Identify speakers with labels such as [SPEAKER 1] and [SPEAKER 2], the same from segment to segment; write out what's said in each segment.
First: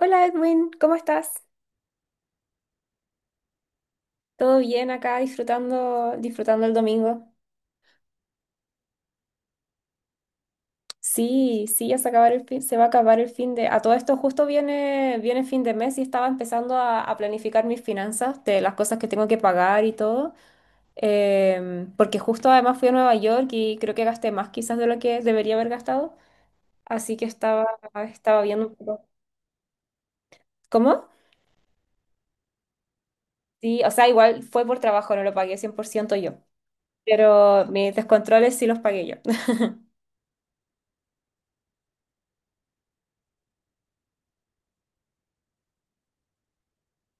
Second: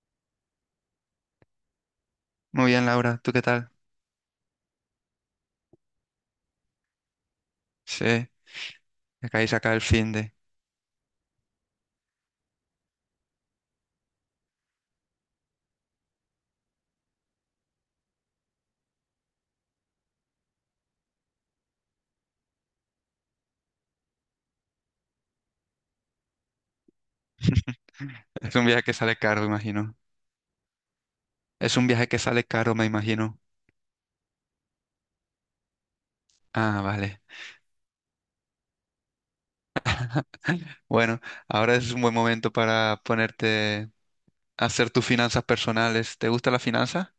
[SPEAKER 1] Hola Edwin, ¿cómo estás?
[SPEAKER 2] Muy bien, Laura, ¿tú qué tal?
[SPEAKER 1] ¿Todo bien acá disfrutando el domingo?
[SPEAKER 2] Sí, acabáis acá el fin de.
[SPEAKER 1] Sí, sí, ya se acabar el fin, se va a acabar el fin de... A todo esto justo viene fin de mes y estaba empezando a planificar mis finanzas, de las cosas que tengo que pagar y todo, porque justo además fui a Nueva York y creo que gasté más quizás de lo que debería haber gastado, así que estaba
[SPEAKER 2] Es un
[SPEAKER 1] viendo un
[SPEAKER 2] viaje que
[SPEAKER 1] poco.
[SPEAKER 2] sale caro, imagino.
[SPEAKER 1] ¿Cómo?
[SPEAKER 2] Es un viaje que sale caro, me imagino.
[SPEAKER 1] Sí, o sea, igual fue por trabajo, no lo pagué 100% yo,
[SPEAKER 2] Ah, vale.
[SPEAKER 1] pero mis descontroles sí los pagué yo.
[SPEAKER 2] Bueno, ahora es un buen momento para ponerte a hacer tus finanzas personales. ¿Te gusta la finanza?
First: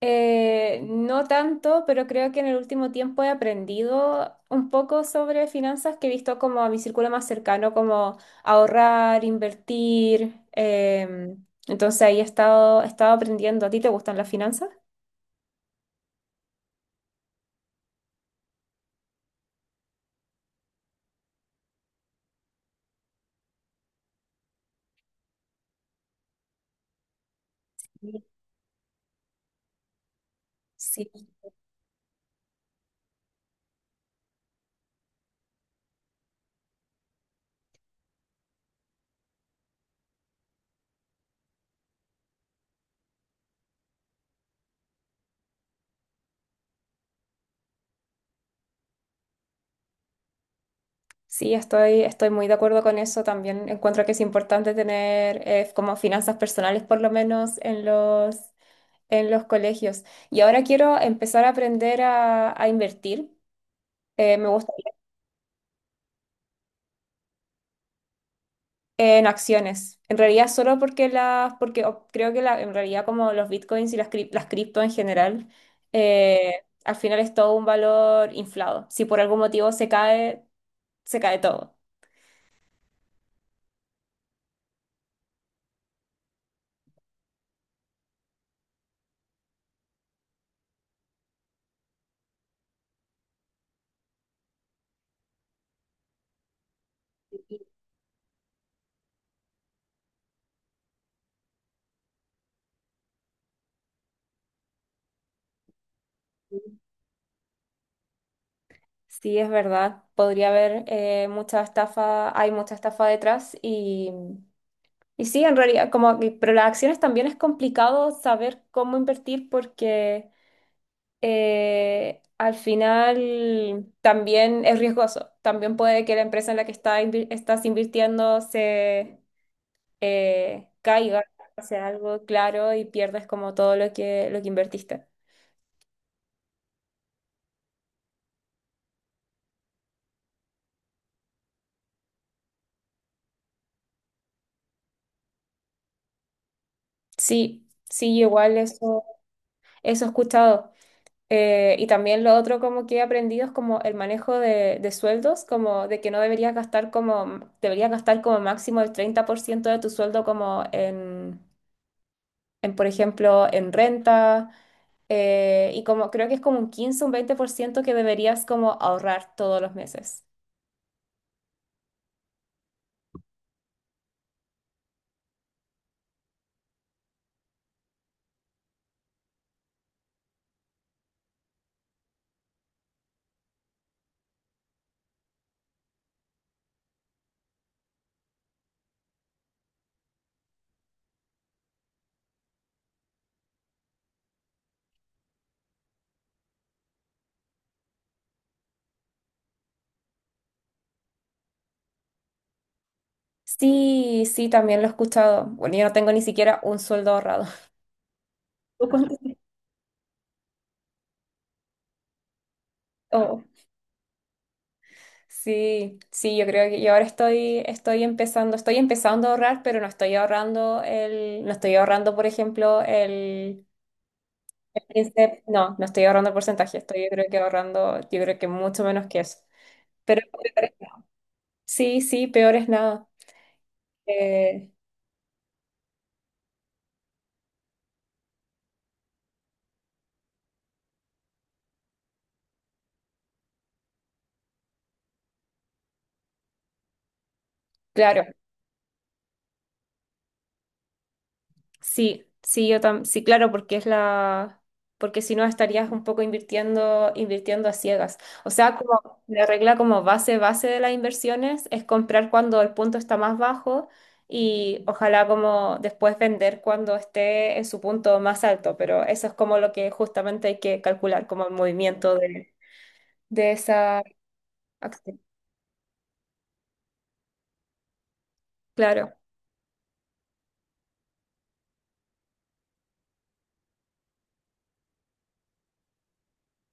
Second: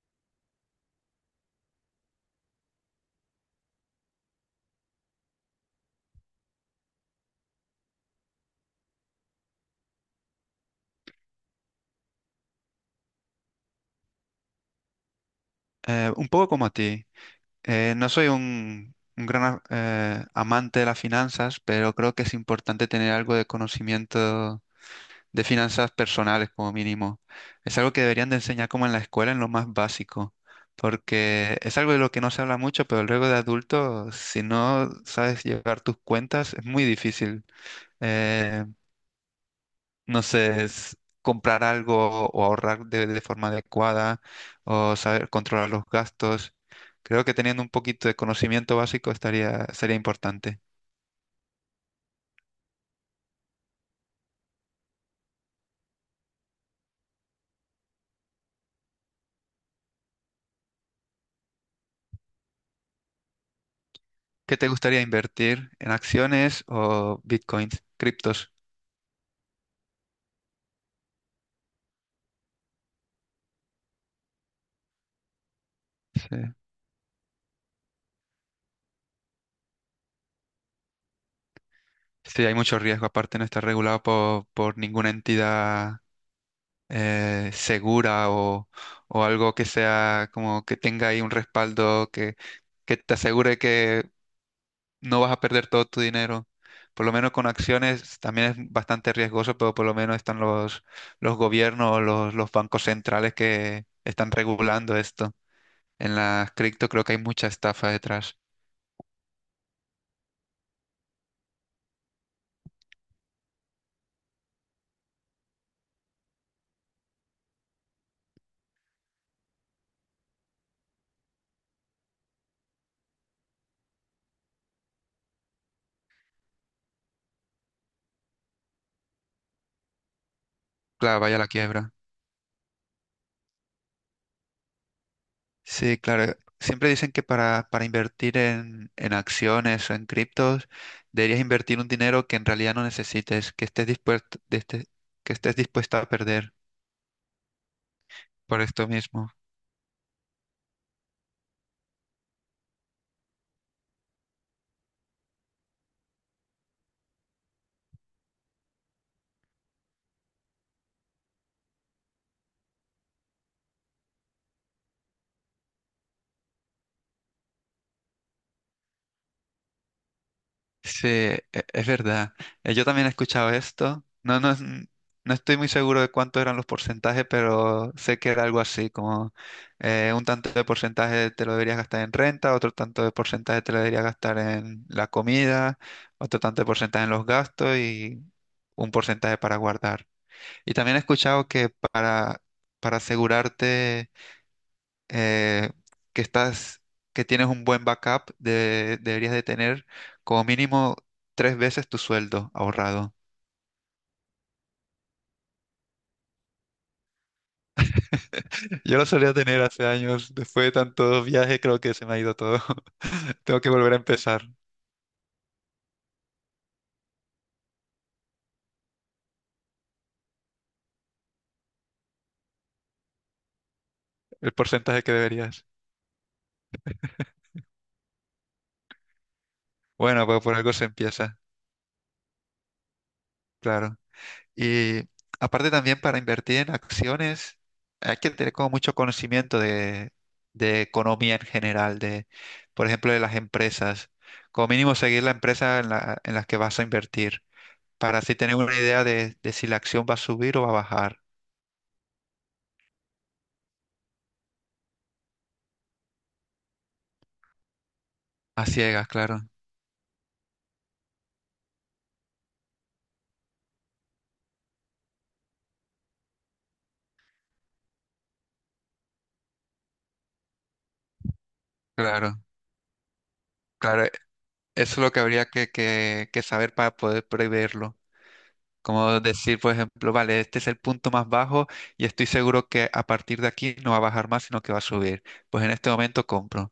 [SPEAKER 1] No tanto, pero creo que en el último tiempo he aprendido un poco sobre finanzas que he visto como a mi círculo más cercano, como ahorrar, invertir. Entonces ahí he estado aprendiendo. ¿A ti te gustan las finanzas?
[SPEAKER 2] Un poco como a ti. No soy un gran amante de las finanzas, pero creo que es importante tener algo de conocimiento de finanzas personales como mínimo. Es algo que deberían de enseñar como en la escuela, en lo más básico,
[SPEAKER 1] Sí,
[SPEAKER 2] porque es algo de lo que no se habla mucho, pero luego de adulto, si no sabes llevar tus cuentas, es muy difícil, eh, no sé, es comprar algo o ahorrar de forma adecuada o saber controlar los gastos. Creo que teniendo un poquito de conocimiento básico estaría, sería importante.
[SPEAKER 1] sí, estoy muy de acuerdo con eso. También encuentro que es importante tener como finanzas personales, por lo menos en en los colegios. Y ahora quiero empezar a aprender a invertir. Me
[SPEAKER 2] ¿Qué te gustaría invertir en acciones o bitcoins, criptos?
[SPEAKER 1] En acciones. En realidad solo porque creo que en realidad como los bitcoins y las cripto en general,
[SPEAKER 2] Sí.
[SPEAKER 1] al final es todo un valor inflado. Si por algún motivo se cae todo.
[SPEAKER 2] Sí, hay mucho riesgo, aparte no está regulado por ninguna entidad segura o algo que sea como que tenga ahí un respaldo que te asegure que no vas a perder todo tu dinero. Por lo menos con acciones también es bastante riesgoso, pero por lo menos están los gobiernos, los bancos centrales que están regulando esto. En las cripto creo que hay mucha estafa detrás.
[SPEAKER 1] Sí, es verdad. Podría haber mucha estafa, hay mucha estafa detrás y sí, en realidad, pero las acciones también es complicado saber cómo invertir porque... al final también es riesgoso. También puede que la empresa en la que estás invirtiendo se
[SPEAKER 2] Claro,
[SPEAKER 1] caiga,
[SPEAKER 2] vaya la
[SPEAKER 1] sea
[SPEAKER 2] quiebra.
[SPEAKER 1] algo claro y pierdes como todo lo lo que invertiste.
[SPEAKER 2] Sí, claro. Siempre dicen que para invertir en acciones o en criptos, deberías invertir un dinero que en realidad no necesites, que estés dispuesto, que estés dispuesto a perder
[SPEAKER 1] Sí, sí, igual
[SPEAKER 2] por esto
[SPEAKER 1] eso,
[SPEAKER 2] mismo.
[SPEAKER 1] eso he escuchado. Y también lo otro como que he aprendido es como el manejo de sueldos, como de que no deberías gastar como, deberías gastar como máximo el 30% de tu sueldo como en, por ejemplo, en renta y como creo que es como un 15 o un 20% que deberías como ahorrar todos los meses.
[SPEAKER 2] Sí, es verdad. Yo también he escuchado esto. No, no, no estoy muy seguro de cuántos eran los porcentajes, pero sé que era algo así, como un tanto de porcentaje te lo deberías gastar en renta, otro tanto de porcentaje te lo deberías gastar en la comida, otro tanto de porcentaje en los gastos y un porcentaje para guardar. Y también he escuchado que para asegurarte eh, que estás, que tienes un buen backup, deberías de tener como mínimo tres veces tu sueldo ahorrado.
[SPEAKER 1] Sí, sí, también lo he escuchado. Bueno, yo no tengo ni siquiera un sueldo ahorrado. ¿Tú
[SPEAKER 2] Yo lo
[SPEAKER 1] cuánto
[SPEAKER 2] solía
[SPEAKER 1] tienes?
[SPEAKER 2] tener hace años, después de tantos viajes creo que se me ha ido todo.
[SPEAKER 1] Oh,
[SPEAKER 2] Tengo que volver a empezar
[SPEAKER 1] sí, sí, yo creo que yo ahora estoy empezando a ahorrar, pero no estoy ahorrando no estoy ahorrando, por ejemplo, el
[SPEAKER 2] el porcentaje que
[SPEAKER 1] 15,
[SPEAKER 2] deberías.
[SPEAKER 1] no, no estoy ahorrando el porcentaje, estoy yo creo que ahorrando, yo creo que mucho menos que eso. Pero
[SPEAKER 2] Bueno, pues por algo se empieza,
[SPEAKER 1] sí, sí, peor es nada.
[SPEAKER 2] claro.
[SPEAKER 1] Eh,
[SPEAKER 2] Y aparte también para invertir en acciones hay que tener como mucho conocimiento de economía en general, de, por ejemplo, de las empresas. Como mínimo seguir la empresa en la, en las que vas a invertir, para
[SPEAKER 1] claro,
[SPEAKER 2] así tener una idea de si la acción va a subir o va a bajar.
[SPEAKER 1] sí, sí, yo tam sí, claro, porque porque si no estarías un poco invirtiendo a ciegas. O
[SPEAKER 2] A
[SPEAKER 1] sea,
[SPEAKER 2] ciegas,
[SPEAKER 1] como la
[SPEAKER 2] claro,
[SPEAKER 1] regla como base, base de las inversiones es comprar cuando el punto está más bajo y ojalá como después vender cuando esté en su punto más alto, pero eso es como lo que justamente hay que calcular, como el movimiento
[SPEAKER 2] claro,
[SPEAKER 1] de esa
[SPEAKER 2] claro. Eso es lo
[SPEAKER 1] acción.
[SPEAKER 2] que habría que, que saber para poder preverlo.
[SPEAKER 1] Claro,
[SPEAKER 2] Como decir, por ejemplo, vale, este es el punto más bajo y estoy seguro que a partir de aquí no va a bajar más, sino que va a subir. Pues en este momento compro.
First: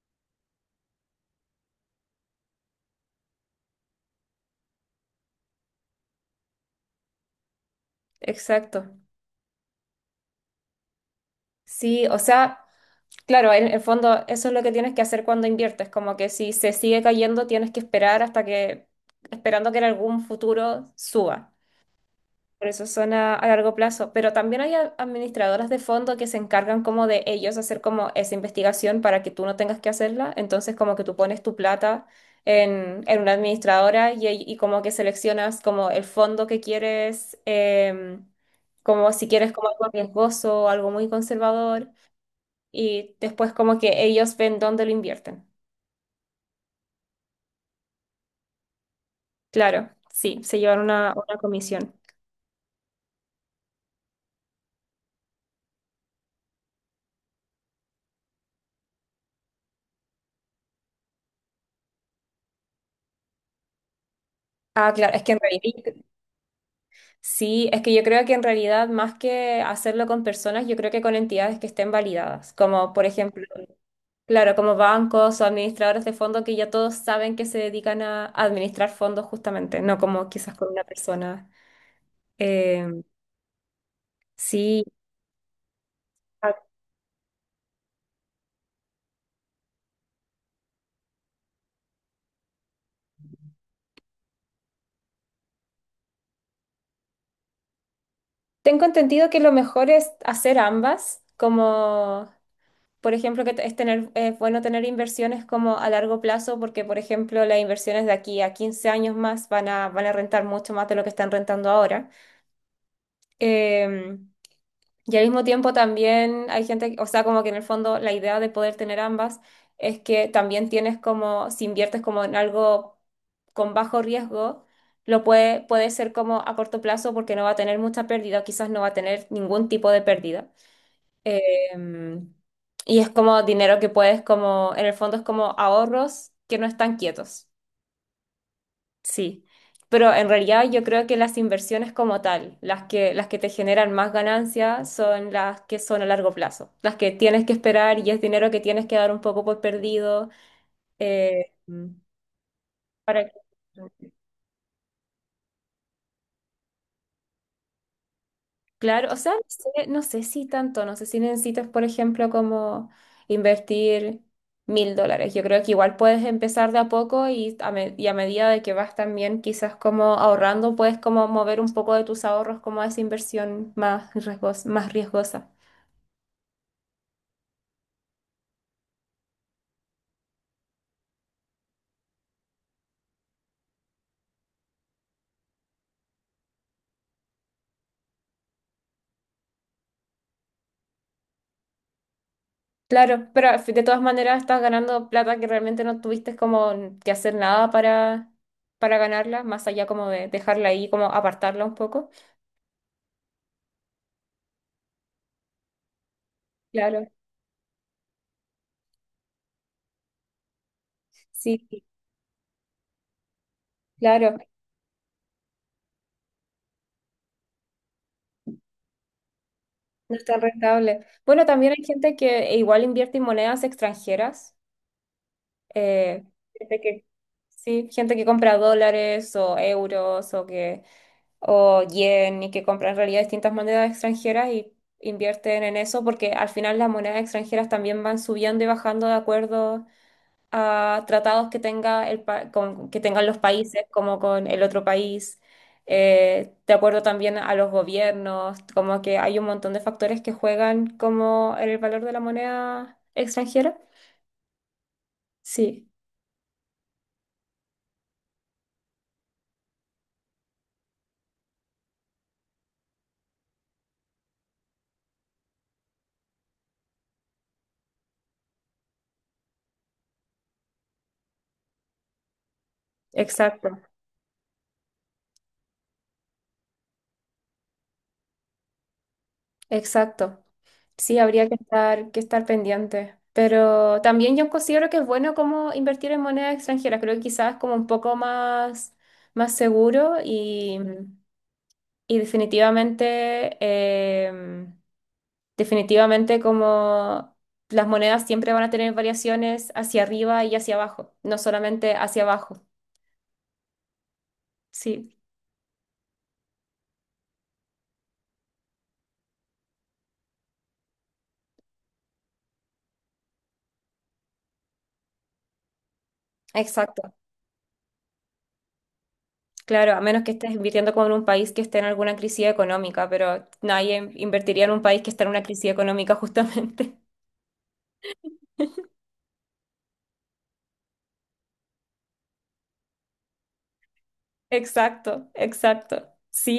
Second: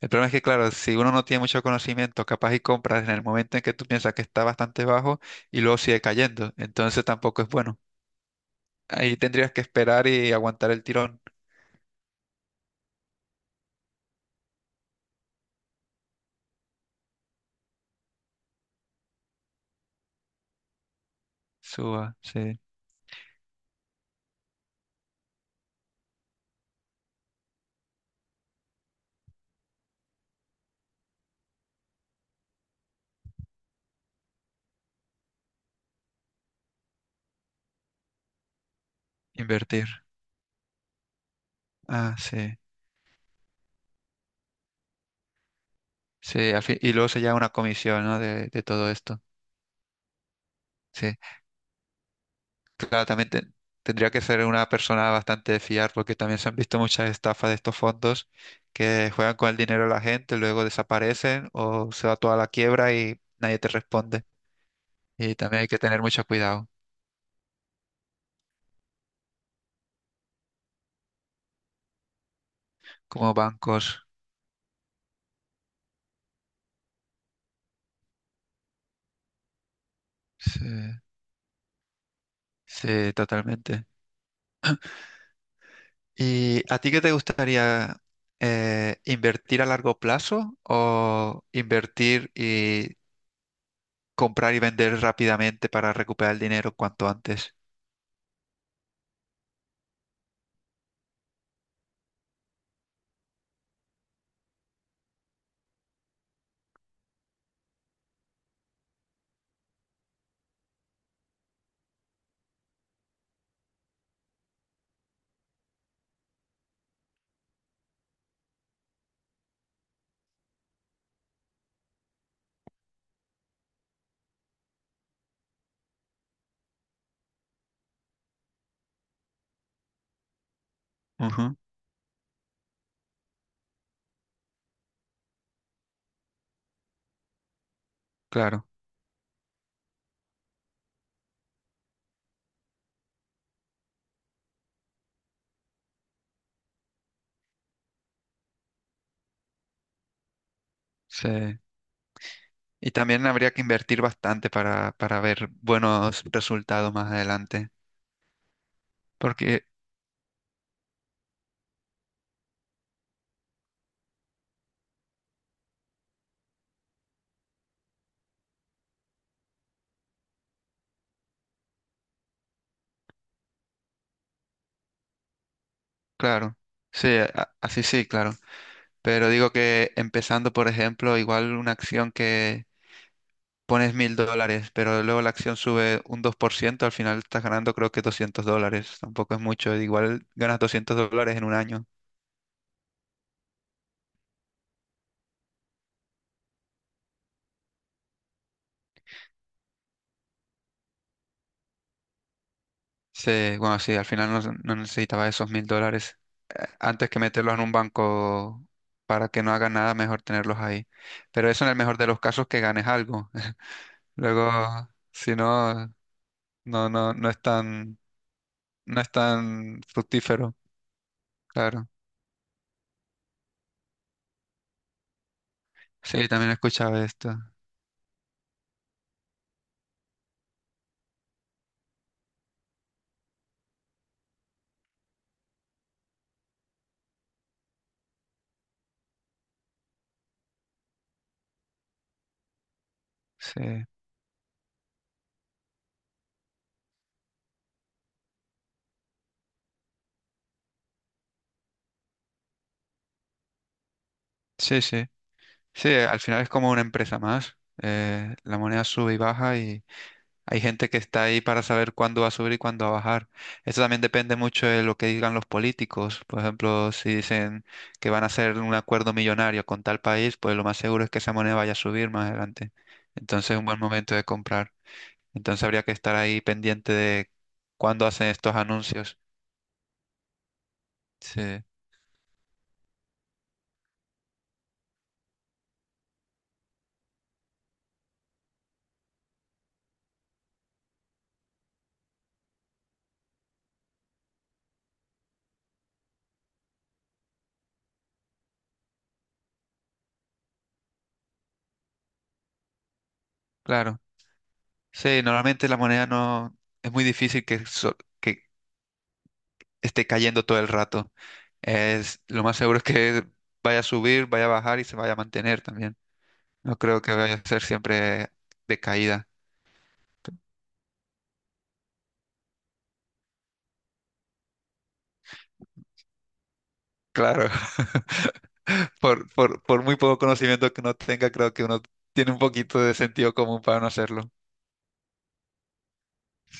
[SPEAKER 2] El problema es que, claro, si uno no tiene mucho conocimiento, capaz y compras en el momento en que tú piensas que está bastante bajo y luego sigue cayendo. Entonces tampoco es bueno.
[SPEAKER 1] exacto.
[SPEAKER 2] Ahí tendrías que esperar y aguantar el tirón.
[SPEAKER 1] Sí, o sea. Claro, en el fondo eso es lo que tienes que hacer cuando inviertes, como que si se sigue cayendo tienes que esperar hasta que, esperando que en algún futuro suba.
[SPEAKER 2] Suba, sí.
[SPEAKER 1] Por eso son a largo plazo. Pero también hay administradoras de fondo que se encargan como de ellos hacer como esa investigación para que tú no tengas que hacerla. Entonces como que tú pones tu plata en una administradora y, y como que seleccionas como el fondo que quieres, como si quieres como algo
[SPEAKER 2] Invertir.
[SPEAKER 1] riesgoso o algo muy conservador
[SPEAKER 2] Ah, sí.
[SPEAKER 1] y después como que ellos ven dónde lo invierten.
[SPEAKER 2] Sí, y luego se lleva una comisión, ¿no? De todo esto.
[SPEAKER 1] Claro, sí, se llevan
[SPEAKER 2] Sí.
[SPEAKER 1] una comisión.
[SPEAKER 2] Claro, tendría que ser una persona bastante de fiar porque también se han visto muchas estafas de estos fondos que juegan con el dinero de la gente, luego desaparecen o se va toda la quiebra y nadie te responde.
[SPEAKER 1] Ah, claro, es que
[SPEAKER 2] Y
[SPEAKER 1] en
[SPEAKER 2] también hay que
[SPEAKER 1] realidad,
[SPEAKER 2] tener mucho cuidado,
[SPEAKER 1] sí, es que yo creo que en realidad más que hacerlo con personas, yo creo que con entidades que estén validadas, como por
[SPEAKER 2] como
[SPEAKER 1] ejemplo,
[SPEAKER 2] bancos.
[SPEAKER 1] claro, como bancos o administradores de fondos que ya todos saben que se dedican a administrar fondos justamente, no como quizás
[SPEAKER 2] Sí,
[SPEAKER 1] con una persona. Eh,
[SPEAKER 2] sí, totalmente.
[SPEAKER 1] sí, ah,
[SPEAKER 2] ¿Y a ti qué te gustaría invertir a largo plazo o invertir y comprar y vender rápidamente para recuperar el dinero cuanto antes?
[SPEAKER 1] tengo entendido que lo mejor es hacer ambas, como por ejemplo, que es tener, es bueno tener inversiones como a largo plazo, porque, por ejemplo, las inversiones de aquí a 15 años más van van a rentar mucho más de lo que están rentando ahora. Eh, y al mismo tiempo también hay gente, o sea, como que en el fondo la idea de poder tener ambas es que también tienes como, si inviertes como en algo con bajo riesgo, lo puede ser como a corto plazo porque no va a tener mucha pérdida, o quizás no va a tener ningún tipo de pérdida.
[SPEAKER 2] Ujú,
[SPEAKER 1] Em, y es como dinero que puedes como, en el fondo es como ahorros que no están quietos.
[SPEAKER 2] claro,
[SPEAKER 1] Sí. Pero en realidad yo creo que las inversiones como tal, las que te generan más ganancias son las que son a largo plazo, las que tienes que esperar y es dinero que tienes que dar un poco por perdido
[SPEAKER 2] sí.
[SPEAKER 1] eh,
[SPEAKER 2] Y también
[SPEAKER 1] para que-
[SPEAKER 2] habría que invertir bastante para ver buenos resultados más adelante.
[SPEAKER 1] claro, o sea, no
[SPEAKER 2] Porque,
[SPEAKER 1] sé, no sé si tanto, no sé si necesitas, por ejemplo, como invertir mil dólares. Yo creo que igual puedes empezar de a poco y y a medida de que vas también quizás como ahorrando, puedes como mover un poco de tus ahorros como a esa más riesgosa.
[SPEAKER 2] claro, sí, así sí, claro. Pero digo que empezando, por ejemplo, igual una acción que pones $1,000, pero luego la acción sube un 2% al final estás ganando creo que $200. Tampoco es mucho. Igual ganas $200 en un año.
[SPEAKER 1] Claro, pero de todas maneras estás ganando plata que realmente no tuviste como que hacer nada para, para ganarla, más allá como de dejarla ahí, como apartarla un poco.
[SPEAKER 2] Sí, bueno, sí, al final no, no necesitaba esos $1,000,
[SPEAKER 1] Claro,
[SPEAKER 2] antes que meterlos en un banco para que no hagan nada, mejor tenerlos ahí. Pero eso en el
[SPEAKER 1] sí,
[SPEAKER 2] mejor de los casos que ganes algo.
[SPEAKER 1] claro.
[SPEAKER 2] Luego, si no, no, no, no es tan, no es tan
[SPEAKER 1] No es tan
[SPEAKER 2] fructífero,
[SPEAKER 1] rentable. Bueno, también hay
[SPEAKER 2] claro.
[SPEAKER 1] gente que igual invierte en monedas extranjeras. eh,
[SPEAKER 2] Sí, también he
[SPEAKER 1] gente
[SPEAKER 2] escuchado
[SPEAKER 1] que,
[SPEAKER 2] esto.
[SPEAKER 1] sí, gente que compra dólares o euros o que o yen y que compra en realidad distintas monedas extranjeras y invierten en eso porque al final las monedas extranjeras también van subiendo y bajando de acuerdo a tratados que tenga que tengan los
[SPEAKER 2] Sí,
[SPEAKER 1] países como con el otro país, de acuerdo también a los gobiernos, como que hay un montón de factores que juegan como en el valor de la moneda extranjera.
[SPEAKER 2] sí, sí.
[SPEAKER 1] Sí,
[SPEAKER 2] Sí, al final es como una empresa más. La moneda sube y baja y hay gente que está ahí para saber cuándo va a subir y cuándo va a bajar. Eso también depende mucho de lo que digan los políticos. Por ejemplo, si dicen que van a hacer un acuerdo millonario con tal país, pues lo más seguro es que esa moneda vaya a subir más adelante. Entonces es un
[SPEAKER 1] exacto,
[SPEAKER 2] buen momento de comprar. Entonces habría que estar ahí pendiente de cuándo hacen estos anuncios.
[SPEAKER 1] exacto. Sí, habría
[SPEAKER 2] Sí,
[SPEAKER 1] que estar pendiente. Pero también yo considero que es bueno como invertir en monedas extranjeras. Creo que quizás es como un poco más, más seguro y definitivamente definitivamente como las monedas siempre van a tener variaciones hacia arriba y hacia abajo, no solamente hacia abajo.
[SPEAKER 2] claro.
[SPEAKER 1] Sí,
[SPEAKER 2] Sí, normalmente la moneda no es muy difícil que, que esté cayendo todo el rato. Es lo más seguro es que vaya a subir, vaya a bajar y se vaya a mantener también. No creo que
[SPEAKER 1] exacto.
[SPEAKER 2] vaya a ser siempre de caída.
[SPEAKER 1] Claro, a menos que estés invirtiendo con un país que esté en alguna crisis económica, pero nadie invertiría en un país que está en una crisis económica justamente.
[SPEAKER 2] Claro, por muy poco conocimiento que uno tenga, creo que uno tiene un poquito de sentido común para no hacerlo.
[SPEAKER 1] Exacto, exacto.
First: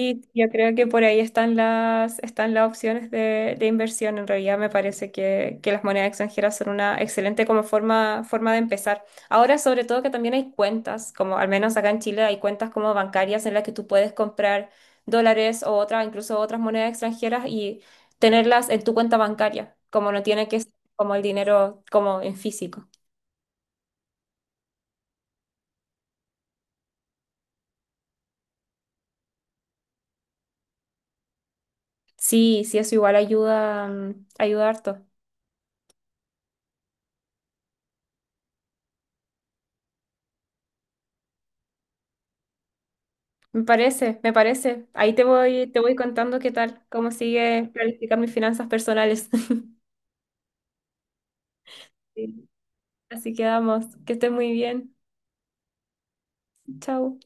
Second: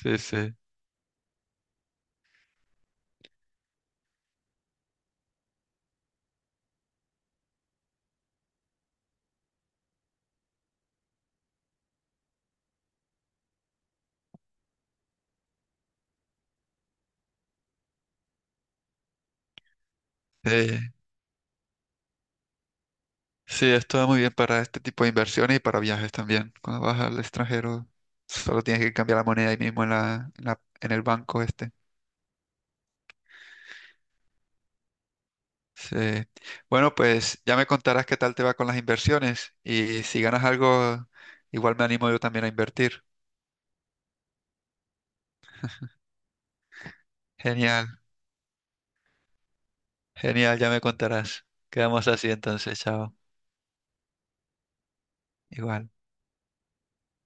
[SPEAKER 2] Sí,
[SPEAKER 1] yo
[SPEAKER 2] sí.
[SPEAKER 1] creo que por ahí están están las opciones de inversión. En realidad me parece que las monedas extranjeras son una excelente como forma de empezar. Ahora, sobre todo que también hay cuentas, como al menos acá en Chile hay cuentas como bancarias en las que tú puedes comprar dólares o otras, incluso otras monedas extranjeras y tenerlas en tu cuenta bancaria, como no tiene que ser
[SPEAKER 2] Eh,
[SPEAKER 1] como el dinero como en físico.
[SPEAKER 2] sí, esto va muy bien para este tipo de inversiones y para viajes también. Cuando vas al extranjero, solo tienes que cambiar la moneda ahí mismo en la, en el banco este.
[SPEAKER 1] Sí, sí, eso igual ayuda, ayuda harto.
[SPEAKER 2] Sí. Bueno, pues ya me contarás qué tal te va con las inversiones y si ganas algo, igual me animo yo también a invertir.
[SPEAKER 1] Me parece, me parece. Ahí te voy contando qué tal, cómo sigue
[SPEAKER 2] Genial.
[SPEAKER 1] planificar mis finanzas personales.
[SPEAKER 2] Genial, ya me contarás. Quedamos así
[SPEAKER 1] Sí.
[SPEAKER 2] entonces, chao.
[SPEAKER 1] Así quedamos. Que estés muy bien.
[SPEAKER 2] Igual.
[SPEAKER 1] Chao.